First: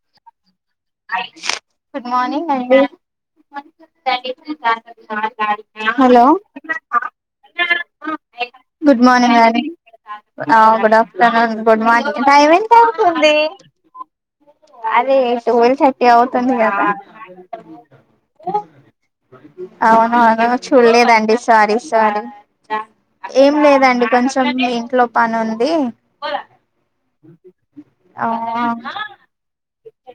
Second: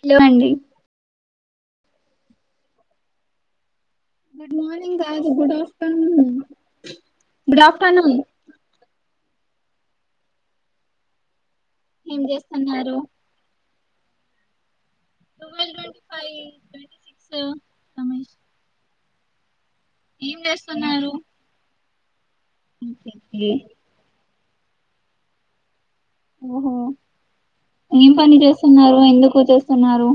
Hello అండి good morning అండి good morning గాదు good hello afternoon good afternoon నే ఆ బాగున్నారాండి ఆ గుడ్ ఆఫ్టర్నూన్ గుడ్ ఏం మార్నింగ్ టైమ్ చేస్తున్నారు ఎంతవుతుంది అదే twelve twelve twenty thirty five అవుతుంది గదా ట్వంటీ సిక్స్ రమేష్ ఏం ఔనౌను చేస్తున్నారు చూల్లేదండి సారీ సారీ ఓకే. ఏం లేదండి కొంచెం చెం ఇంట్లో పనుంది. ఓహో ఏం ఆ పని జేస్తున్నారు ఎందుకు జేస్ తున్నారు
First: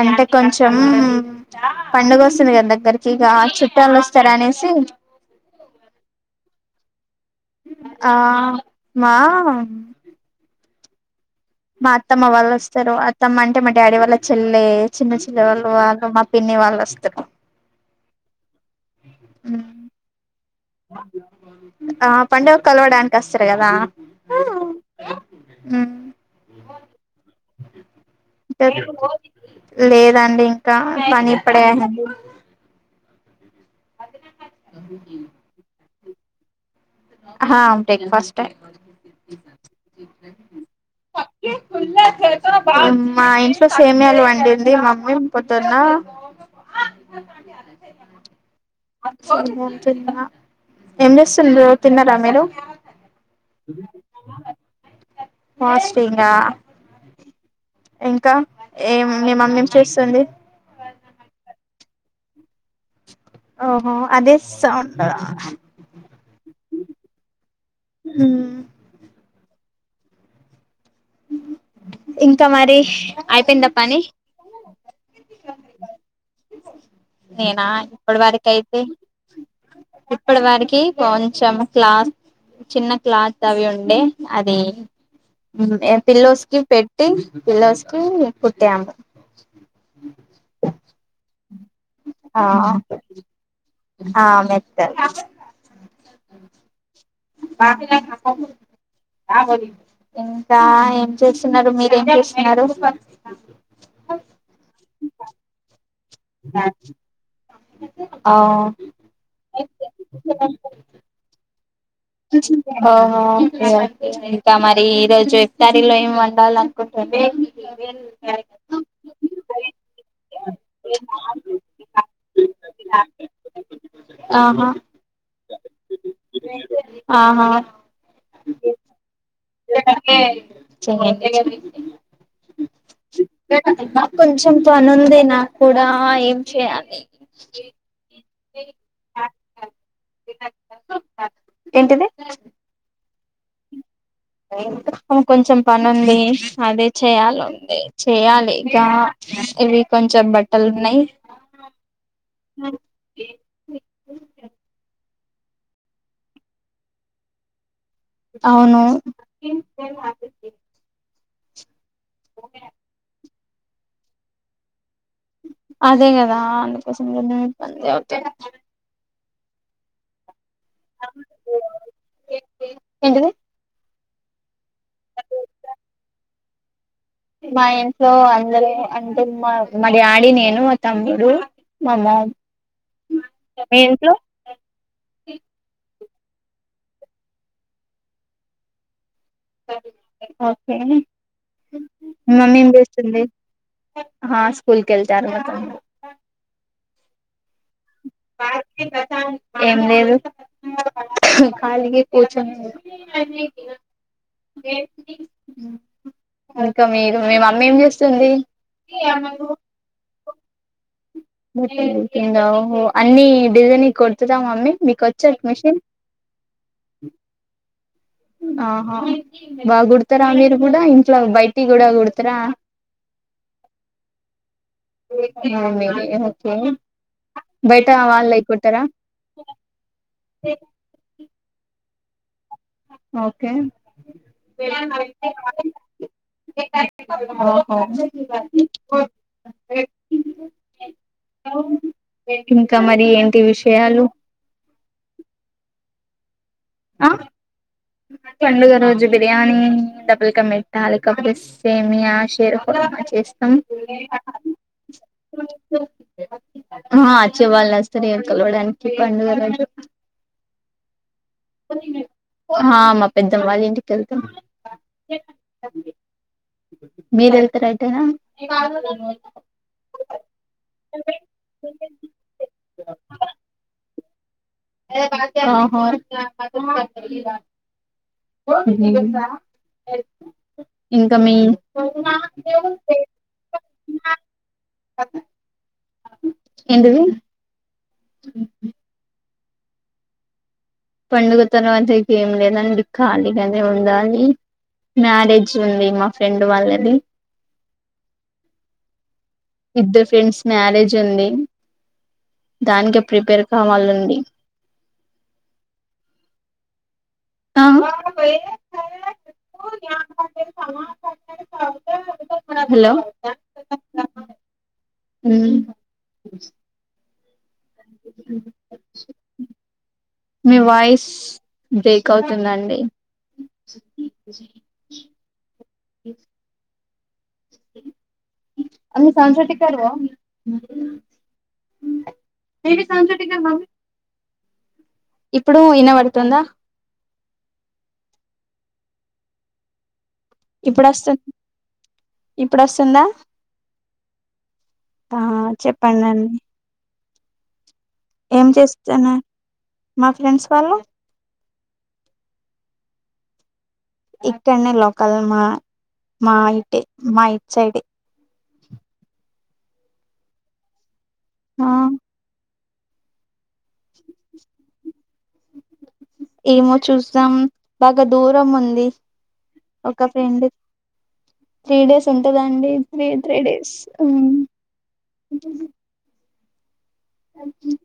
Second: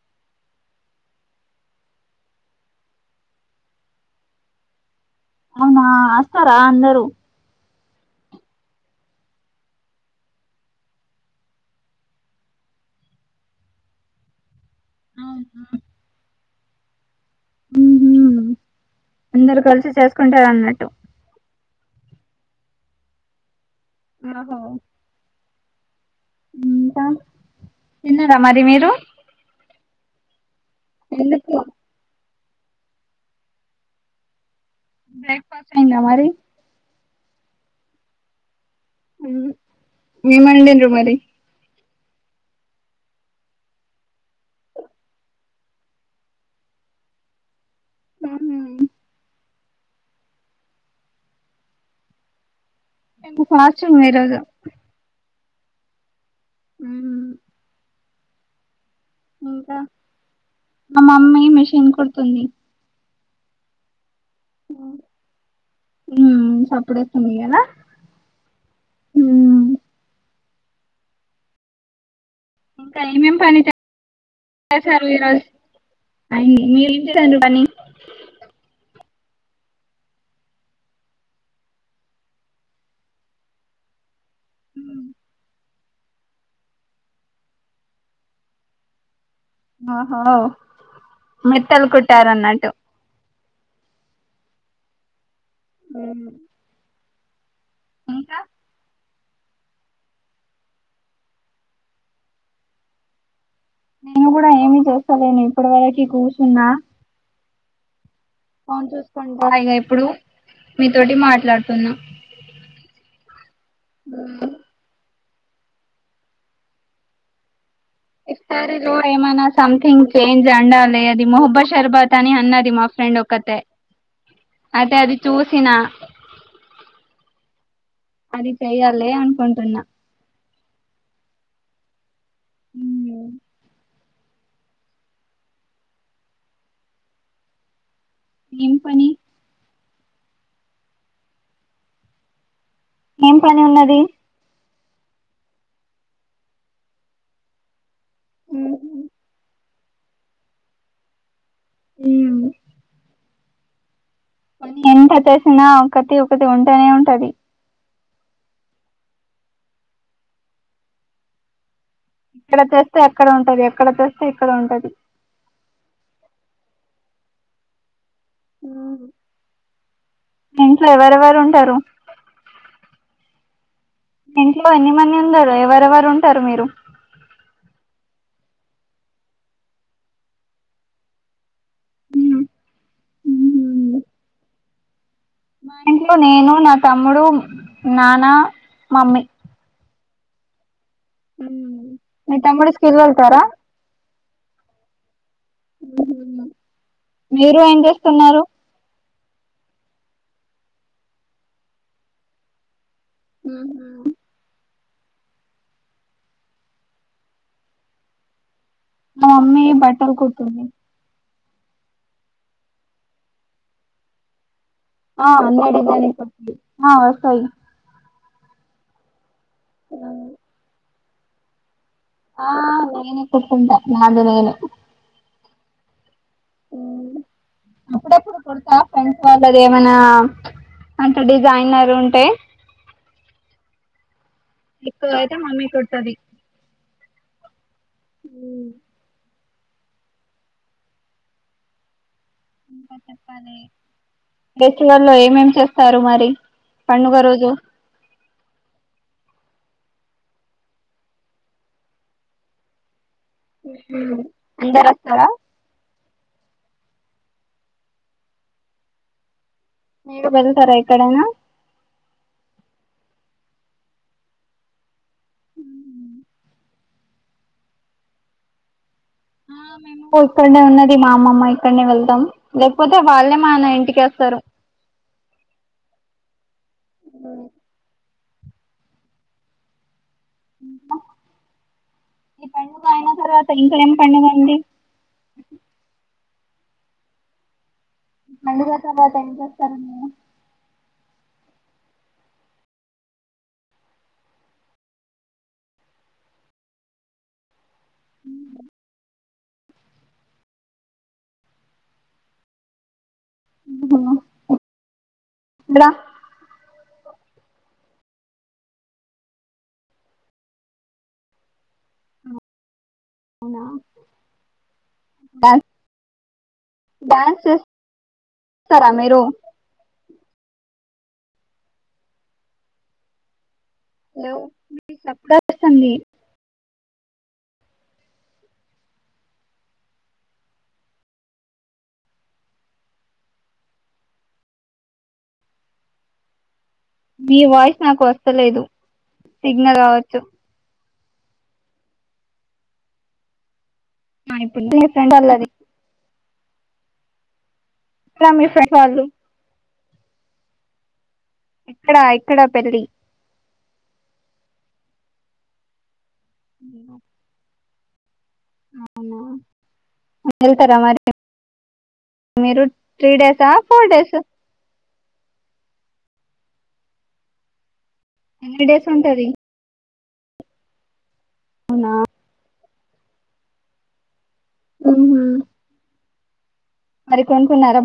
అంటే కొంచెం పండుగొస్తుంది గద దగ్గరకి ఇక చుట్టాలొస్తారనేసి సి అవునా అస్తరా అందరూ ఆ మా మా అత్తమ్మ వాళ్ళొస్తరు అత్తమ్మ అంటే మా డాడీ వాళ్ళ చెల్లె చిన్న చెల్లె వాళ్ళు వాళ్ళు మ పిన్ని వాళ్ళోస్తరు అందరు కలిసి సేస్కుంటారు అన్నట్టు ఆ పండుగక్ కలవడానికి అస్తరు కదా ఉమ్ ఉమ్ ఇంకా తిన్నరా మరి మీరు లేదండి ఇంకా పని ఎందుకు ఇప్పుడే అయిందండి బ్రేక్ ఫాస్ట్ అయిందా మరి అహా ఔట్ ఐన ఫస్ట్ టైమ్ మ్ ఏం అండిన్రు మరి మా ఇంట్లో సేమ్యాలు వండింది మమ్మీ పొద్దున్న ఉహూ అన్నం తిన్న ఏం చేస్తున్రు తిన్నారా మీరు మేము ఫాస్టింగ్ ఈరోజు ఫాస్టింగా మ్ మ్ ఇంకా ఏం మీ మమ్మీ ఏం ఇంకా చేస్తుంది మా మమ్మీ మిషిన్ కుడ్తుంది. ఓహో అదే సౌండా ఇప్పుడే కొనియాలా మ్ ఇంకా మరి అయిపోయింద పని. అయి ఈ నేనా ఇప్పట్ వరకైతే ఇప్పట్ వరికి కొంచెం క్లాత్ చిన్న క్లాత్ అవి ఉండే అదీ మ్ ఏం పిల్లోస్కి పెట్టి పిల్లోస్కి కుట్టాము. మెత్తల్ ఆ కుట్టారన్నట్టు. ఆ మెత్త. మ్మ్ ఇంకా ఇంకా ఏం చేస్తున్నారు మీరేం చేస్తున్నరు. నేను గూడా ఏమీ చేస్తలేను ఇప్పటివరకి కూర్చున్నా. [inaudible] ఫోన్ చూస్కుంటా ఇగ ఇప్పుడు మీతోటి మాట్లాడ్ ఆహా ఇగ ఇంకా మరి ఈరోజు కర్రీలో ఏం వండాలన్కుంటుం ఇఫ్తారులో ఏమనా సంథింగ్ చేంజ్ అండాలే అది మొహబ్బ షర్బాత్ అని అన్నది మాఫ్ ఫ్రెండ్ ఒక్కతే ఆహా అయితే అది చూసిన ఆహా అది చెయ్యాలి అనుకుంటున్నా చేయండి. కొంచం పనుంది నాక్కూడా ఏం చేయాలి. ఏం పని? ఏంటిది? ఏం పని ఉన్నది. ఇంకొంచం పనుంది అదే చెయాలుంది. చేయాలిగా ఇవి కొంచెం బట్టలున్నయి. ఎంత చేసినా ఒకటి ఒకటి ఉంటనే ఉంటది. అవును. ఇక్కడ చేస్తే అక్కడ ఉంటది అక్కడ చేస్తే ఇక్కడ ఉంటది. అదే గదా అందుకోసమే మేం ఇబ్బంది పడుతున్నం. ఇంట్లో ఎవరెవరుంటరు? ఏంటిది ఇంట్లో ఎన్ని మంది ఉన్నరు ఎవరెవరుంటరు మీరు. మా ఇంట్లో అందరు అంటే మా మా డాడీ, నేను మా తమ్ముడు మా మామ్ మీ ఇంట్లో మా ఇంట్లో నేను, నా తమ్ముడు, నాన్న, మమ్మీ. ఓకే మీ మమ్మీ ఏం తమ్ముడు స్కూల్ చేస్తుంది. వెళ్తారా హా స్కూల్కెల్తాన్లు. మీరు ఏం చేస్తున్నారు? ఏం లేదు ఖాలిగే కూర్చున్న హు హుమ్ ఇంకా మీరు మీ మమ్మీ ఏం చేస్తుంది. మా మమ్మీ బట్టల్ కుడ్తుంది. దఓహో అన్ని డిజైని కొడుతుదా మమ్మీ మీకు వచ్చా ఆ అన్ని మిషన్ డిజైనింగ్ ఒస్తది ఆ వస్తాయి ఆహా బా కూడతారా మీరు కూడా ఇంట్లో బయటి కూడ కూడతారా, ఆ నేనే కుట్టుకుంటా నాది నేనే ఆ ఉ అప్పుడప్పుడు కుడతా ఫ్రెండ్స్ వాళ్ళది ఏమన్నా అంటే డిజైనర్ ఉ ఒకే [unintelligible] ఎక్కువ అయితే మమ్మీ కుడుతది [unintelligible] ఇంకా మరి ఏంటి విషయాలు ఫెస్టివల్లో ఏమేం చేస్తారు మరి ఆ పండుగ రోజు పండుగ రోజు బిర్యానీ డబుల్కమీట లేకపోతే సేమియా, షేర్కుర్మా చేసి ఉ అందరూ వస్తారా ఆ ఆచ్చే వాళ్ళుస్తారు ఉగాగూడనుచి పండుగలక్ మీరు వెళ్తారా ఎక్కడైనా హ మా పెద్దమ్మ వాళ్ళ ఇంటికి వెళ్తాం ఉ మీరు ఏళ్తారా ఎటైనా ఆ మేము ఇక్కడనే ఉన్నది, మా అమ్మమ్మ ఇక్కడనే వెళ్దాం, లేకపోతే వాళ్ళే మాన ఇంటికి వస్త ఓహో ఇంక మీ ఈ పండుగ అయిన తర్వాత ఇంకా ఏం పండుగ ఉంది ఎంటిది పండుగ తర్వాత ఎం చేస్తారు మీరు పండుగ తర్వాత ఇక ఏం లేదండి ఖాళీగానే ఉండాలి మ్యారేజ్ ఉంది. మా ఫ్రెండ్ వాళ్ళది ఇద్దర్ ఫ్రెండ్స్ మ్యారేజ్ ఉంది దానికి ప్రిపేర్ కావలండి గ్రా హ హలో అవునా ఉమ్ డ డాన్స్ సరా మీరు మీ వాయిస్ బ్రేక్ అవుతుందండి. హలో మీ సప్తసాంగి అందు సంస్కృతికరువ ఏది సమ్ సిటీకమ్ ఇప్పుడు ఇన్నబడుతుందా మీ వాయిస్ నాకు వస్తలేదు సిగ్నల్ కావచ్చు ఇప్పుడు వస్త్ ఇప్పుడు వస్తుందా ఆ ఇప్పుడు ఫ్రెండ్ ఆ అల్లది చెప్పండిండి ఇక్కడ ఏం మీ ఫ్రెండ్ వాళ్ళు చేస్తన్నా మా ఫ్రెండ్స్ వాళ్ళు ఎక్కడా ఎక్కడ పెళ్ళి ఇక్కడనే లోకల్ మా మా ఇటే మా ఇట్ సైడ్ ఏ అవునా వెళ్తారా మరి ఆ మీరు త్రీ డేస్ ఆ ఫైవ్ డేస్ అ ఏమో చూస్తాం బాగా దూరం ఎన్ని ఉంది. డేస్ ఉంటది ఒక ఫ్రెండ్ త్రీ అవునా డేస్ ఉంటదండి త్రీ త్రీడేస్ ఉమ్ హుఉమ్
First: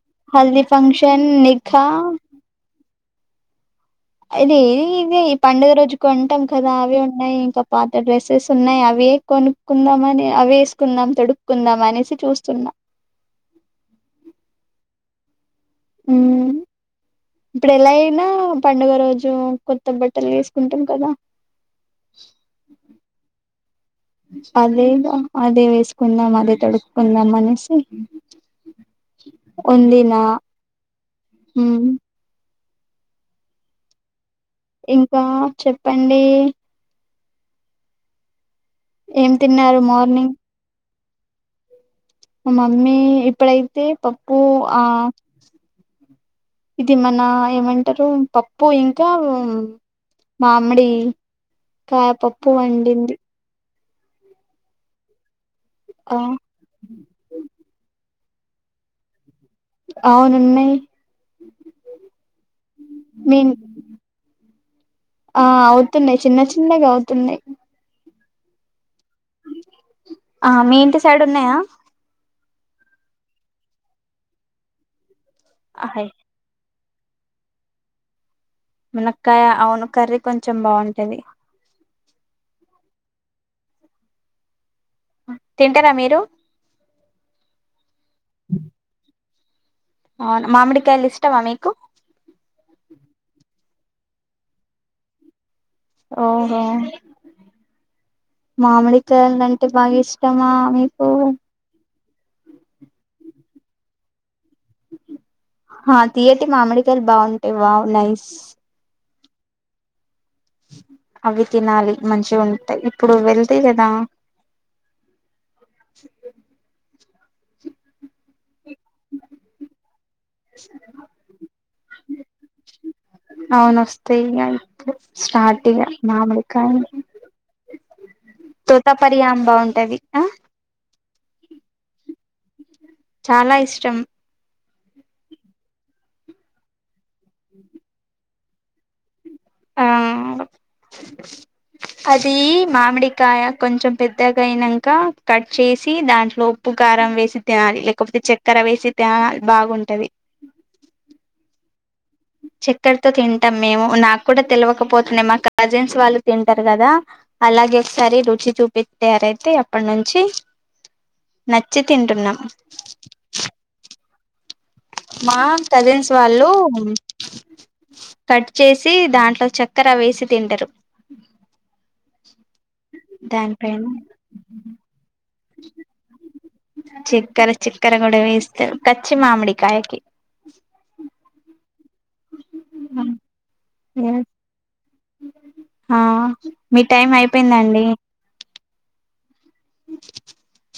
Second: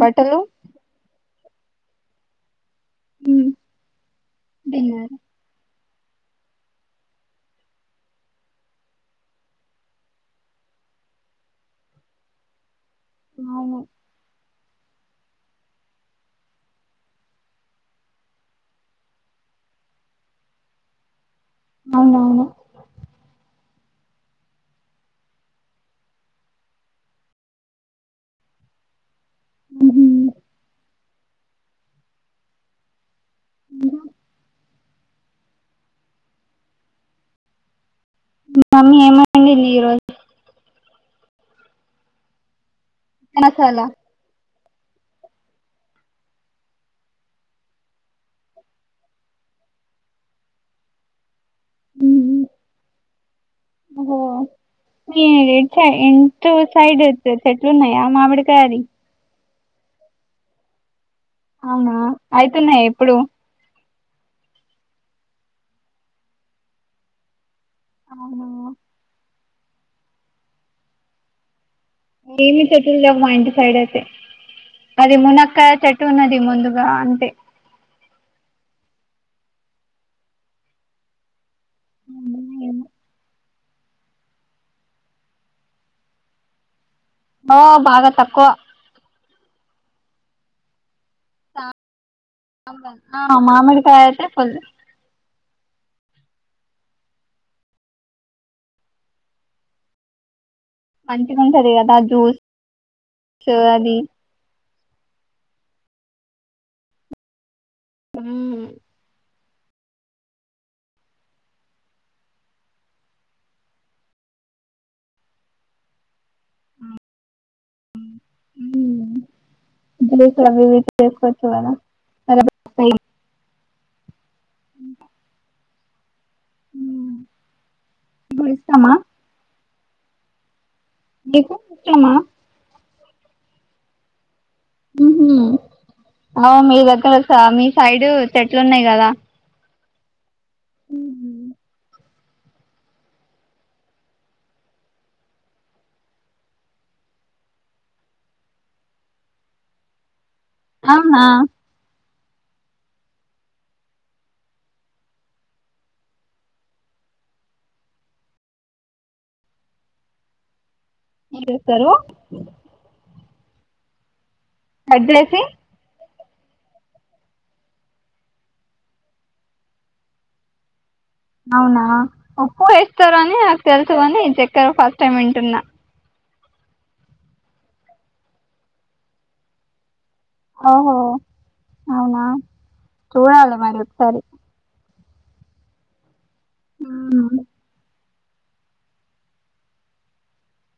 బట్టలు హల్ది ఫంక్షన్, నిఖా హ్మ్ అహ్ ఇదే ఈ పండుగ రోజు కొంటాం కదా అవి ఉన్నాయి ఇంకా పాత డ్రెస్సెస్ ఉన్నాయి అవి కొనుక్కుందాం అని అవేసుకున్నా అం తొడుక్కుందాం అనేసి చూస్తున్న అవును మ్మ్ ఇప్పుడు ఎలా అయినా పండుగ రోజు కొత్త బట్టలు వేస్కుంటాంకదా అవునవును అదే ఇంగ అదే వేసుకుందాం అదే తొడుక్కుందాం అనేసి ఉంది నా మ్మ్ ఉమ్మ్ ఉమ్ ఇంకా చెప్పండీ మమ్మీ ఏం ఎంవండింది తిన్నారు ఈరోజు మార్నింగ్ మా మమ్మీ చికెన్ ఇప్పుడైతే మసాలా పప్పు ఆ ఇది మన ఏమంటారు పప్పు ఇంకా మామిడి కాయ పప్పు వండింది ఒహో మీసైడ్ ఆ ఇంటిసైడ్ చెట్లున్నాయా మామిడి కెరి అవునున్నయి అవునా ఐతున్నాయా ఇప్పుడు మీ ఆ అవుతున్నాయి చిన్న చిన్నగా అవుతున్నాయి అవునా ఆ మీ ఇంటి సైడ్ ఉన్నయా ఏమి చెట్టులు లేవు మా ఇంటి సైడ్ అయితే అది మునక్కయ్ చెట్టు అహయ్ ఉన్నది ముందు అంతే మునక్కాయ అవును కర్రీ కొంచెం బావుంటది హ్మ్ తింటరా మీరు ఓ బాగా తక్కువ అవును మామిడికాయల్ ఇష్టమా మీకు అ మామిడికాయైతే ఫుల్ ఓహో మామిడికాయల్ అంటే బాగా ఇష్టమా మీకు మంచిగుంటది కదా జూస్స్ అది హా తియ్యటి మామిడికాయాలు బావుంటయి వావ్ నైస్ ఉమ్ అవి తినాలి మంచిగుంటయ్ ఇప్పుడు వెళ్తే గదా హ్మ్మ్ ఇప్పుడు కర్రీ వి చేసుకోవచ్చు కదా అవును వస్తే ఇగ ఇపుడు స్టార్ట్ ఇగ మామీడీ కానీ హ్మ్. ఇప్పుడు తోట ఇస్తామా పరిహం బావుంటది నీకు ఇష్టమేనా చాలా ఇష్టం ఉహు అవున్ మీ దగ్గర సామీ సైడ్ చెట్లున్నాయి గదా. ఆ ఉహు అది మామిడికాయ కొంచెం పెద్దగయినంక కట్ చేసి దాంట్లో ఉప్పు కారం వేసి తినాలి లేకపోతే చెక్కెర వేసి తినాలి బాగుంటది. ఔనా చక్కర్తో తింట్టం మేము నాకు కూడా తెలివకపోతుండే మా కాజన్స్ వాళ్ళు తింటారు కదా అలాగే ఒకసారీ రుచి చూపి తయారైతే అప్పట్ నుంచి ఏం నచ్చి చేస్తారు తింటున్నం కట్ చేసి మా కజిన్స్ వాళ్ళు కట్ చేసి దాంట్లో చక్కర వేసి తింటరు. అవునా పప్పు ఏస్తరు అని నాకు దానిపైన తెలుసు గాని ఈ చెక్కర ఫస్ట్ టైమ్ వింటున్న. చిక్కెర చిక్కెర గుడ వేస్తరు పచ్చి మామిడికాయకి. ఓహో అవునా చూడాలి మరి ఒక్సారి ఆ మి టైం ఉమ్ అయిపోయిందండి? [unintelligible]